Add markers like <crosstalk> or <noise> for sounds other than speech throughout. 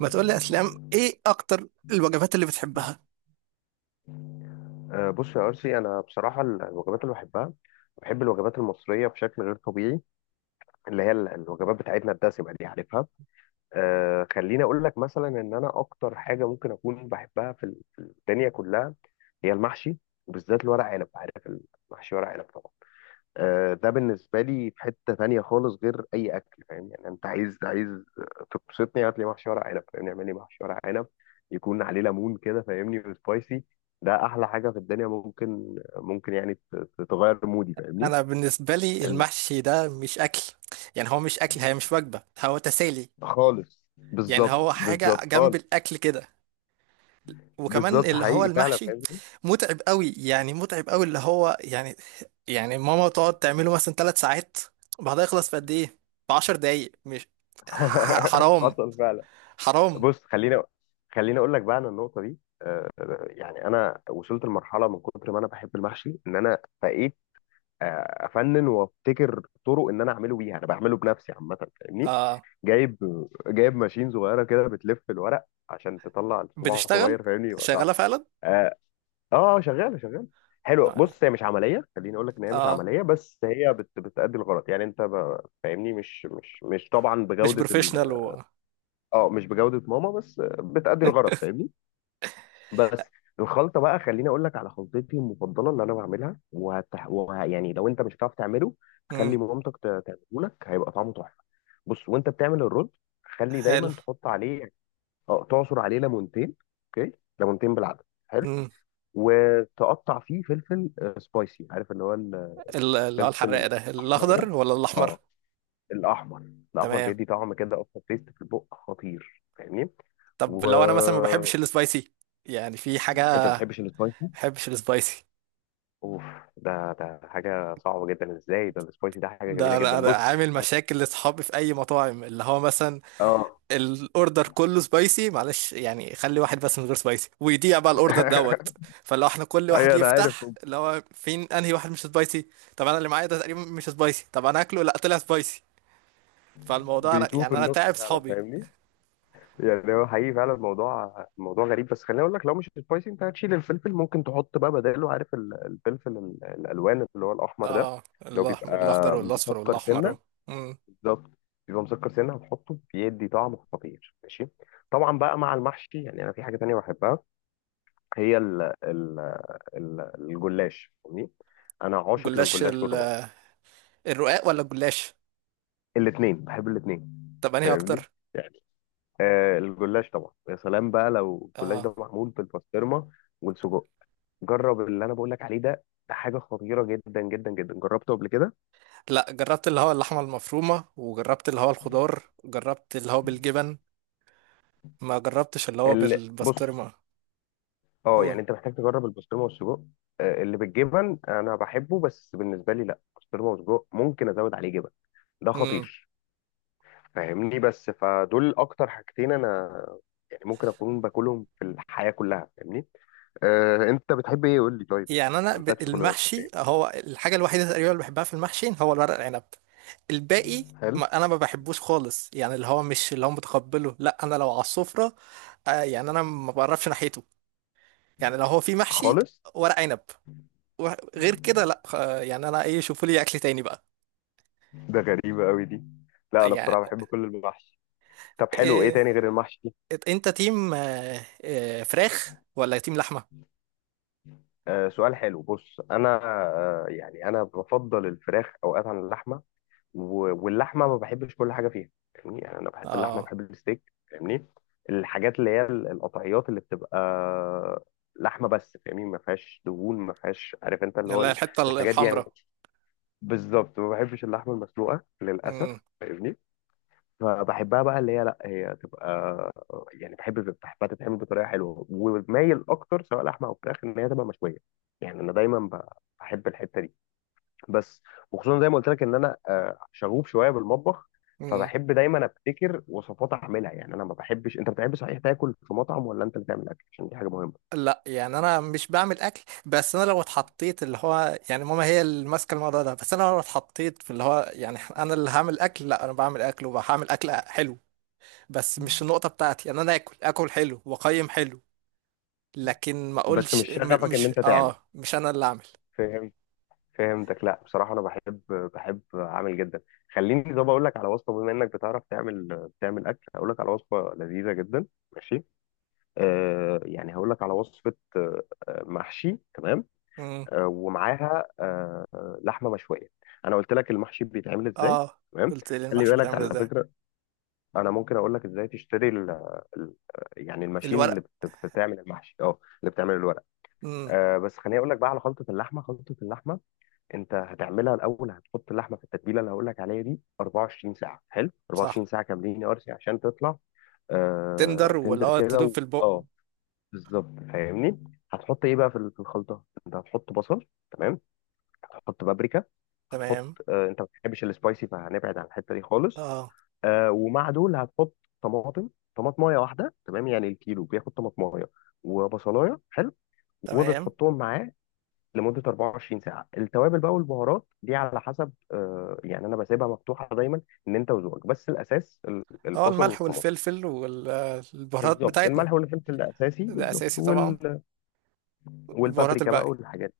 ما تقول لي اسلام، ايه اكتر الوجبات اللي بتحبها؟ آه، بص يا أرسي، أنا بصراحة الوجبات اللي بحبها، بحب الوجبات المصرية بشكل غير طبيعي. اللي هي الوجبات بتاعتنا الدسمة دي، عارفها. خليني أقول لك مثلا إن أنا أكتر حاجة ممكن أكون بحبها في الدنيا كلها هي المحشي، وبالذات الورق عنب، عارف؟ المحشي ورق عنب طبعا. ده بالنسبة لي في حتة تانية خالص غير أي أكل، فاهم؟ يعني أنت عايز تبسطني، هات لي محشي ورق عنب، فاهمني؟ اعمل لي محشي ورق عنب يكون عليه ليمون كده، فاهمني؟ وسبايسي. ده أحلى حاجة في الدنيا، ممكن يعني تغير مودي، فاهمني؟ انا بالنسبه لي ال- المحشي ده مش اكل. يعني هو مش اكل، هي مش وجبه، هو تسالي. خالص، يعني بالظبط هو حاجه بالظبط جنب خالص. الاكل كده. وكمان بالظبط اللي هو حقيقي فعلا، المحشي فاهمني. متعب قوي، يعني متعب قوي اللي هو يعني. يعني ماما تقعد تعمله مثلا ثلاث ساعات، بعدها يخلص في قد ايه؟ في 10 دقايق، مش <laughs> حرام، حصل فعلا. حرام. بص خلينا، خليني أقول لك بقى عن النقطة دي. يعني أنا وصلت لمرحلة من كتر ما أنا بحب المحشي إن أنا فقيت افنن وابتكر طرق ان انا اعمله بيها، انا بعمله بنفسي عامه، فاهمني؟ آه، جايب جايب ماشين صغيره كده بتلف الورق عشان تطلع الصباع بتشتغل، صغير، فاهمني؟ يبقى شغاله فعلا. اه. شغاله. حلو، اه، بص، هي مش عمليه، خليني اقول لك ان هي مش آه، عمليه، بس هي بتأدي الغرض، يعني انت فاهمني، مش طبعا مش بجوده بروفيشنال و... اه، مش بجوده ماما، بس بتأدي الغرض، فاهمني. بس الخلطه بقى، خليني اقول لك على خلطتي المفضله اللي انا بعملها. يعني لو انت مش هتعرف تعمله، مم، خلي مامتك تعمله لك، هيبقى طعمه تحفه. بص، وانت بتعمل الرز خلي حلو. دايما تحط عليه، اه، تعصر عليه ليمونتين. اوكي، ليمونتين بالعدد. حلو. وتقطع فيه فلفل، سبايسي، عارف اللي هو اللي هو الفلفل الحراق ده، الاحمر ده؟ الاخضر ولا الاحمر؟ اه الاحمر. الاحمر تمام. بيدي طعم كده، اصلا تيست في البق خطير، فاهمني. طب و لو انا مثلا ما بحبش السبايسي، يعني في حاجه، انت ما ما بتحبش السبايسي؟ بحبش السبايسي. اوف، ده حاجه صعبه جدا، ازاي؟ ده السبايسي ده حاجه ده جميله انا جدا، أنا بص. عامل مشاكل لاصحابي في اي مطاعم، اللي هو مثلا اه. الاوردر كله سبايسي، معلش يعني خلي واحد بس من غير سبايسي، ويضيع بقى الاوردر دوت. <laughs> فلو احنا كل واحد ايوه انا عارف، يفتح، اللي هو فين انهي واحد مش سبايسي؟ طب انا اللي معايا ده تقريبا مش سبايسي، طب انا اكله، لا طلع سبايسي. فالموضوع، أنا بيتوه في يعني انا النص تعب فعلا، صحابي. فاهمني. يعني هو حقيقي فعلا الموضوع، الموضوع غريب. بس خليني اقول لك، لو مش سبايسي انت هتشيل الفلفل، ممكن تحط بقى بداله، عارف الفلفل الالوان اللي هو الاحمر ده اه، اللي هو الاحمر، الاخضر بيبقى والاصفر مسكر سنه؟ والاحمر. بالظبط، بيبقى مسكر سنه، هتحطه بيدي طعم خطير، ماشي؟ طبعا بقى مع المحشي. يعني انا في حاجه تانيه بحبها، هي ال الجلاش، فاهمني. انا عاشق جلاش، للجلاش والرقاق، الرقاق ولا الجلاش؟ الاثنين، بحب الاثنين، طب انهي فاهمني. اكتر؟ يعني آه الجلاش طبعا. يا سلام بقى لو الجلاش اه، ده معمول بالبسطرمه والسجق، جرب اللي انا بقول لك عليه ده، ده حاجه خطيره جدا، جربته قبل كده؟ لا، جربت اللي هو اللحمه المفرومه، وجربت اللي هو الخضار، جربت اللي هو بالجبن، ما جربتش اللي هو بص، بالبسطرمه. اه، هو، يعني انت محتاج تجرب البسطرمه والسجق. اللي بالجبن انا بحبه، بس بالنسبه لي لا، بسطرمه وسجق ممكن ازود عليه جبن، ده امم خطير، فاهمني؟ بس فدول اكتر حاجتين انا يعني ممكن اكون باكلهم في الحياه كلها، فاهمني. آه انت بتحب ايه، قول لي طيب؟ يعني ما سالتكش كل ده بتحب المحشي ايه. هو الحاجه الوحيده تقريبا اللي بحبها في المحشي، هو الورق العنب. الباقي حلو. ما انا ما بحبوش خالص، يعني اللي هو مش اللي هو متقبله، لا انا لو على السفره، يعني انا ما بقربش ناحيته. يعني لو هو في محشي خالص. ورق عنب، وغير كده لا يعني انا ايه، شوفوا لي اكل تاني بقى. ده غريبه قوي دي، لا انا يعني بصراحه بحب كل المحشي. طب حلو، ايه إيه؟ تاني غير المحشي؟ إيه، انت تيم فراخ ولا تيم لحمه؟ آه سؤال حلو، بص انا، يعني انا بفضل الفراخ اوقات عن اللحمه. واللحمه ما بحبش كل حاجه فيها، فاهمني؟ يعني انا بحب اللحمه، اه، بحب الستيك، فاهمني. الحاجات اللي هي القطعيات اللي بتبقى لحمه بس، فاهمني؟ ما فيهاش دهون، ما فيهاش، عارف انت اللي هو لا، الحته الحاجات دي يعني. الحمراء. بالظبط، ما بحبش اللحمه المسلوقه للاسف، مم، فاهمني. فبحبها بقى اللي هي لا هي تبقى، يعني بحب، بحبها تتعمل بطريقه حلوه، ومايل اكتر سواء لحمه او فراخ ان هي تبقى مشويه. يعني انا دايما بحب الحته دي بس. وخصوصا زي ما قلت لك ان انا شغوف شويه بالمطبخ، مم. فبحب دايما ابتكر وصفات اعملها. يعني انا ما بحبش، انت بتحب صحيح تاكل في مطعم، ولا انت اللي تعمل اكل؟ عشان دي حاجه مهمه. لا يعني انا مش بعمل اكل، بس انا لو اتحطيت اللي هو يعني ماما هي اللي ماسكه الموضوع ده، بس انا لو اتحطيت في اللي هو يعني انا اللي هعمل اكل، لا انا بعمل اكل وهعمل اكل حلو. بس مش النقطه بتاعتي، يعني انا اكل اكل حلو واقيم حلو، لكن ما بس اقولش، مش شغفك ان مش انت تعمل، اه، مش انا اللي اعمل. فهمت، فهمتك. لا بصراحه انا بحب، بحب اعمل جدا. خليني طب اقول لك على وصفه، بما انك بتعرف تعمل، بتعمل اكل، اقول لك على وصفه لذيذه جدا، ماشي؟ يعني هقول لك على وصفه، محشي، تمام؟ مم. ومعاها لحمه مشويه. انا قلت لك المحشي بيتعمل ازاي، اه، تمام؟ قلت لي خلي المحشي بالك بتعمل على ازاي. فكره، انا ممكن اقول لك ازاي تشتري ال يعني الماشين اللي الورق. بتعمل المحشي، اه اللي بتعمل الورق. امم بس خليني اقول لك بقى على خلطه اللحمه. انت هتعملها الاول، هتحط اللحمه في التتبيله اللي هقول لك عليها دي 24 ساعه. حلو؟ صح. 24 ساعه كاملين يا ارسي عشان تطلع تندر، واللي تندر هو كده تدوب في البق، اه، بالظبط، فاهمني. هتحط ايه بقى في الخلطه؟ انت هتحط بصل، تمام؟ هتحط بابريكا. هتحط، تمام. انت ما بتحبش السبايسي، فهنبعد عن الحته دي خالص. اه، ومع دول هتحط طماطم. طماطمايه واحده، تمام؟ يعني الكيلو بياخد طماطمايه وبصلايه. حلو. تمام. وبتحطهم معاه لمده 24 ساعه. التوابل بقى والبهارات دي على حسب، يعني انا بسيبها مفتوحه دايما ان انت وذوقك، بس الاساس اه، البصل الملح والطماطم. والفلفل والبهارات بالظبط، بتاعتنا. الملح والفلفل الاساسي ده بالظبط. اساسي طبعا. البهارات والبابريكا بقى الباقية. والحاجات.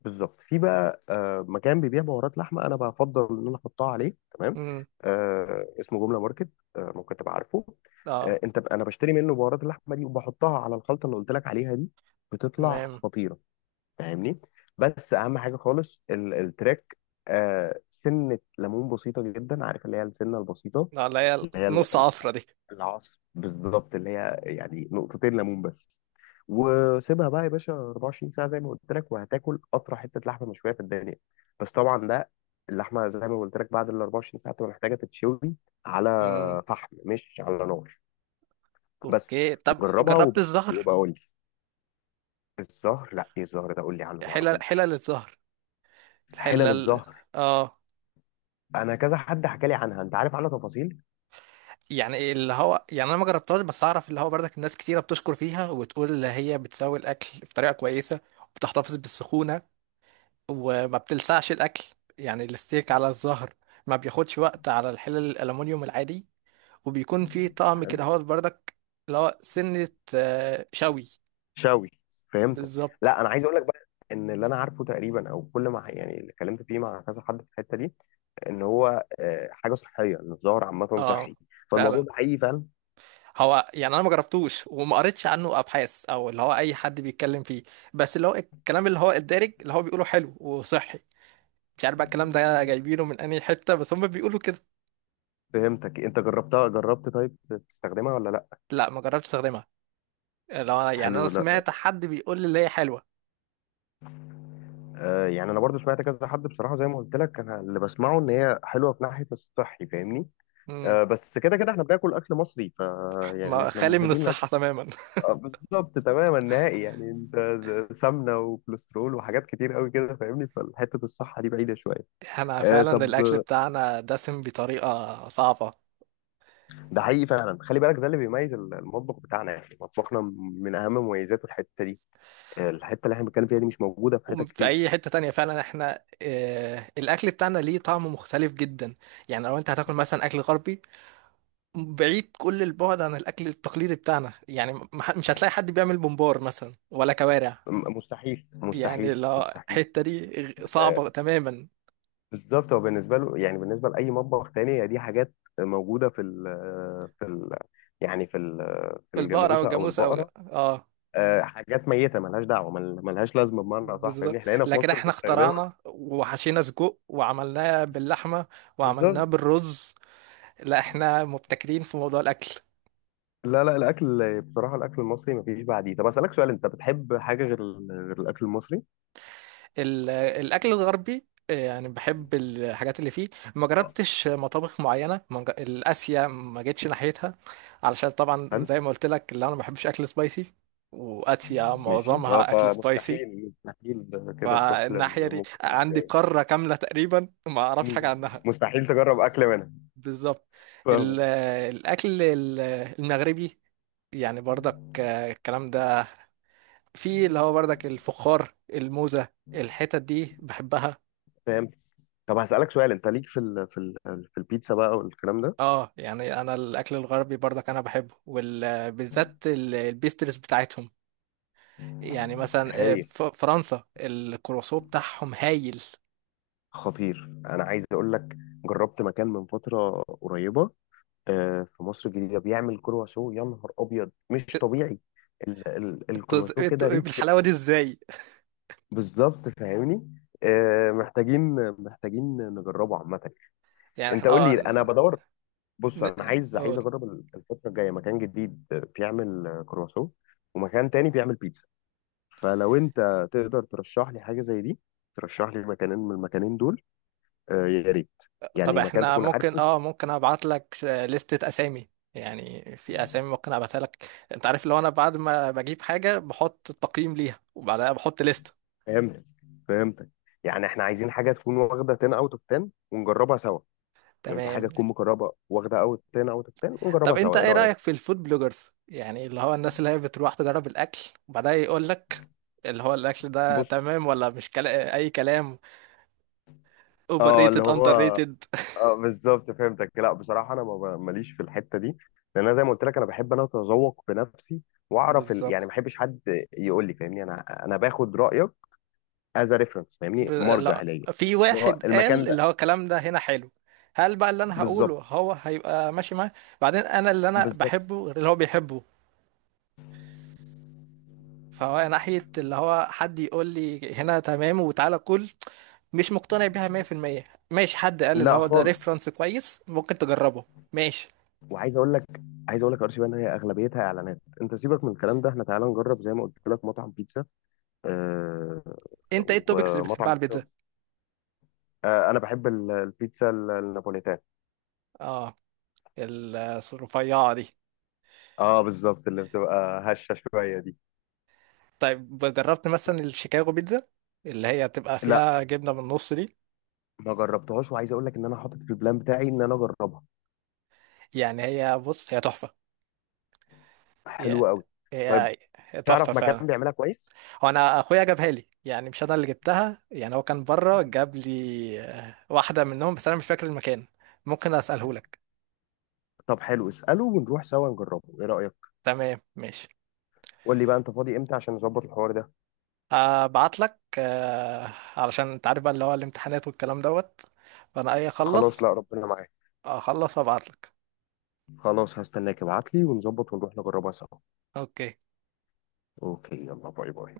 بالظبط. في بقى مكان بيبيع بهارات لحمه، انا بفضل ان انا احطها عليه، تمام؟ امم. اسمه جمله ماركت، ممكن تبقى عارفه. اه، انت انا بشتري منه بهارات اللحمه دي، وبحطها على الخلطه اللي قلت لك عليها دي، بتطلع تمام. خطيره، فاهمني. بس اهم حاجه خالص التراك، سنه ليمون بسيطه جدا، عارف اللي هي السنه البسيطه؟ اه، اللي هي اللي هي نص عفرة دي. العصر بالظبط، اللي هي يعني نقطتين ليمون بس. وسيبها بقى يا باشا 24 ساعه زي ما قلت لك، وهتاكل اطرى حته لحمه مشويه في الدنيا. بس طبعا ده اللحمه زي ما قلت لك، بعد ال 24 ساعه تبقى محتاجه تتشوي على امم. فحم، مش على نار. بس اوكي، طب جربها، جربت الزهر؟ وبقول لي. الزهر؟ لا، ايه الزهر ده، قول لي عنه ما حلل، اعرفوش. حلل الزهر، حلل الحلل. الزهر، اه انا كذا حد حكى لي عنها، انت عارف عنها تفاصيل؟ يعني إيه؟ اللي هو يعني انا ما جربتهاش، بس اعرف اللي هو برضك الناس كتيره بتشكر فيها، وتقول اللي هي بتساوي الاكل بطريقه كويسه، وبتحتفظ بالسخونه، وما بتلسعش الاكل. يعني الستيك على الظهر ما بياخدش وقت على الحلل الالومنيوم العادي، وبيكون فيه طعم كده هو بردك، اللي هو سنة، شوي. شوي، فهمتك. بالظبط. لا انا عايز اقول لك بقى ان اللي انا عارفه تقريبا، او كل ما يعني اللي اتكلمت فيه مع كذا حد في الحته دي، ان هو حاجه صحيه، ان الظاهر عامه اه، صحي، فالموضوع فعلا. ده حقيقي فعلا. هو يعني انا ما جربتوش وما قريتش عنه ابحاث، او اللي هو اي حد بيتكلم فيه، بس اللي هو الكلام اللي هو الدارج اللي هو بيقوله حلو وصحي. مش عارف بقى الكلام ده جايبينه من انهي حتة، بس هم بيقولوا كده. فهمتك، انت جربتها، جربت؟ طيب تستخدمها ولا لا؟ لا، ما جربتش استخدمها. لو يعني انا حلو. لا سمعت حد بيقول لي اللي هي حلوة. يعني انا برضو سمعت كذا حد، بصراحه زي ما قلت لك انا اللي بسمعه ان هي حلوه في ناحيه الصحي، فاهمني. آه، بس كده كده احنا بناكل اكل مصري، ف يعني ما احنا خالي من محبين لاكل. الصحة تماما <laughs> بالظبط تماما، نهائي. يعني انت سمنه وكوليسترول وحاجات كتير قوي كده، فاهمني؟ فالحته الصحه دي بعيده شويه. احنا آه فعلا طب، الأكل بتاعنا دسم بطريقة صعبة، ده حقيقي فعلا. خلي بالك، ده اللي بيميز المطبخ بتاعنا، يعني مطبخنا من اهم مميزاته الحته دي. الحته اللي احنا بنتكلم فيها دي مش موجوده في حته وفي كتير. أي حتة تانية فعلا احنا، اه، الأكل بتاعنا ليه طعم مختلف جدا. يعني لو أنت هتاكل مثلا أكل غربي، بعيد كل البعد عن الأكل التقليدي بتاعنا، يعني مش هتلاقي حد بيعمل بمبار مثلا ولا كوارع. مستحيل يعني مستحيل لو مستحيل الحتة دي آه صعبة تماما. بالظبط، هو بالنسبه له، يعني بالنسبه لاي مطبخ تاني هي دي حاجات موجوده في ال يعني في في البقرة أو الجاموسه او الجاموس أو البقره. اه، حاجات ميته ملهاش دعوه، ملهاش لازمه بمعنى صح، فاهمني؟ بالظبط. احنا هنا في لكن مصر احنا بنستخدمها. اخترعنا، وحشينا سجق وعملناه باللحمة، وعملناه بالظبط. بالرز. لا، احنا مبتكرين في موضوع الاكل. لا الاكل بصراحه، الاكل المصري مفيش بعديه. طب اسالك سؤال، انت بتحب حاجه غير غير الاكل المصري؟ الاكل الغربي يعني بحب الحاجات اللي فيه. ما جربتش مطابخ معينه، ما ج- الاسيا ما جيتش ناحيتها، علشان طبعا هل. زي ما قلت لك، اللي انا ما بحبش اكل سبايسي، واسيا ماشي. اه معظمها اكل سبايسي. فمستحيل، مستحيل كده تروح فالناحيه دي للمطبخ عندي المصري. قاره كامله تقريبا ما اعرفش حاجه مم. <laughs> عنها. مستحيل تجرب اكل منها. بالظبط. ال- فاهمك. الاكل المغربي يعني برضك، الكلام ده، في اللي هو بردك الفخار، الموزة، الحتت دي بحبها. فاهم. طب هسالك سؤال، انت ليك في ال في ال في البيتزا بقى والكلام ده؟ اه، يعني انا الاكل الغربي بردك انا بحبه، وبالذات البيسترز بتاعتهم. يعني مثلا هايل. فرنسا الكروسو بتاعهم هايل. خطير. انا عايز اقول لك، جربت مكان من فتره قريبه، في مصر الجديدة، بيعمل كرواسو يا نهار أبيض، مش طبيعي. ال انتوا الكرواسو كده انتوا ريتش بالحلاوة دي قوي، ازاي؟ بالظبط فاهمني. محتاجين نجربه عامة. يعني أنت احنا قول اه لي، أنا بدور. بص، أنا عايز قول. أجرب الفترة الجاية مكان جديد بيعمل كرواسو، ومكان تاني بيعمل بيتزا. فلو أنت تقدر ترشح لي حاجة زي دي، ترشح لي مكانين من المكانين دول، يا ريت. طب يعني مكان احنا تكون ممكن عارفه. اه ممكن ابعت لك لستة اسامي، يعني في اسامي ممكن ابعتها لك. انت عارف لو انا بعد ما بجيب حاجة بحط تقييم ليها، وبعدها بحط لستة. فهمتك، فهمتك. يعني احنا عايزين حاجه تكون واخده 10 اوت اوف 10 ونجربها سوا. يعني انت حاجه تمام. تكون مقربه واخده اوت 10 اوت اوف 10 ونجربها طب انت سوا، ايه ايه رايك؟ رأيك في الفود بلوجرز، يعني اللي هو الناس اللي هي بتروح تجرب الاكل، وبعدها يقول لك اللي هو الاكل ده بص، تمام ولا مش اي كلام، اوفر اه اللي ريتد، هو، اندر ريتد. اه بالظبط فهمتك. لا بصراحه انا ما ب- ماليش في الحته دي، لان انا زي ما قلت لك انا بحب انا اتذوق بنفسي، <laughs> واعرف يعني ما بالظبط. بحبش حد يقول لي، فاهمني؟ انا باخد رايك از ريفرنس، فاهمني؟ مرجع لا، ليا. في اللي هو واحد المكان قال اللي ده، هو الكلام ده هنا حلو، هل بقى اللي انا بالظبط. هقوله هو هيبقى ماشي معاه؟ بعدين انا اللي انا بالظبط. بحبه غير اللي هو بيحبه. فهو ناحية اللي هو حد يقول لي هنا تمام وتعالى كل، مش مقتنع بيها 100%. ماشي حد قال اللي لا هو ده خالص. ريفرنس كويس، ممكن تجربه. ماشي. وعايز اقول لك، عايز اقول لك ارشي بان هي اغلبيتها اعلانات، انت سيبك من الكلام ده، احنا تعالى نجرب زي ما قلت لك مطعم بيتزا. آه. انت ايه التوبكس اللي بتحبها ومطعم على البيتزا؟ بيتزا، آه، انا بحب البيتزا النابوليتان. اه، ال- الرفيعه دي. اه بالظبط، اللي بتبقى هشه شويه دي. طيب جربت مثلا الشيكاغو بيتزا، اللي هي تبقى لا فيها جبنه من النص دي؟ ما جربتهاش، وعايز اقول لك ان انا حاطط في البلان بتاعي ان انا اجربها. يعني هي، بص، هي تحفه. هي حلوه قوي. طيب، هي تحفه تعرف مكان فعلا. بيعملها كويس؟ هو انا اخويا جابها لي، يعني مش انا اللي جبتها، يعني هو كان بره جاب لي واحده منهم، بس انا مش فاكر المكان، ممكن اساله لك. طب حلو، اساله ونروح سوا نجربه، ايه رايك؟ تمام، ماشي. قول لي بقى انت فاضي امتى عشان نظبط الحوار ده. ابعت لك، علشان انت عارف بقى اللي هو الامتحانات والكلام دوت. فانا اي خلاص، اخلص، لا ربنا معاك. اخلص وابعت لك. خلاص هستناك، ابعت لي ونظبط ونروح نجربها سوا. اوكي. اوكي. يلا، باي باي.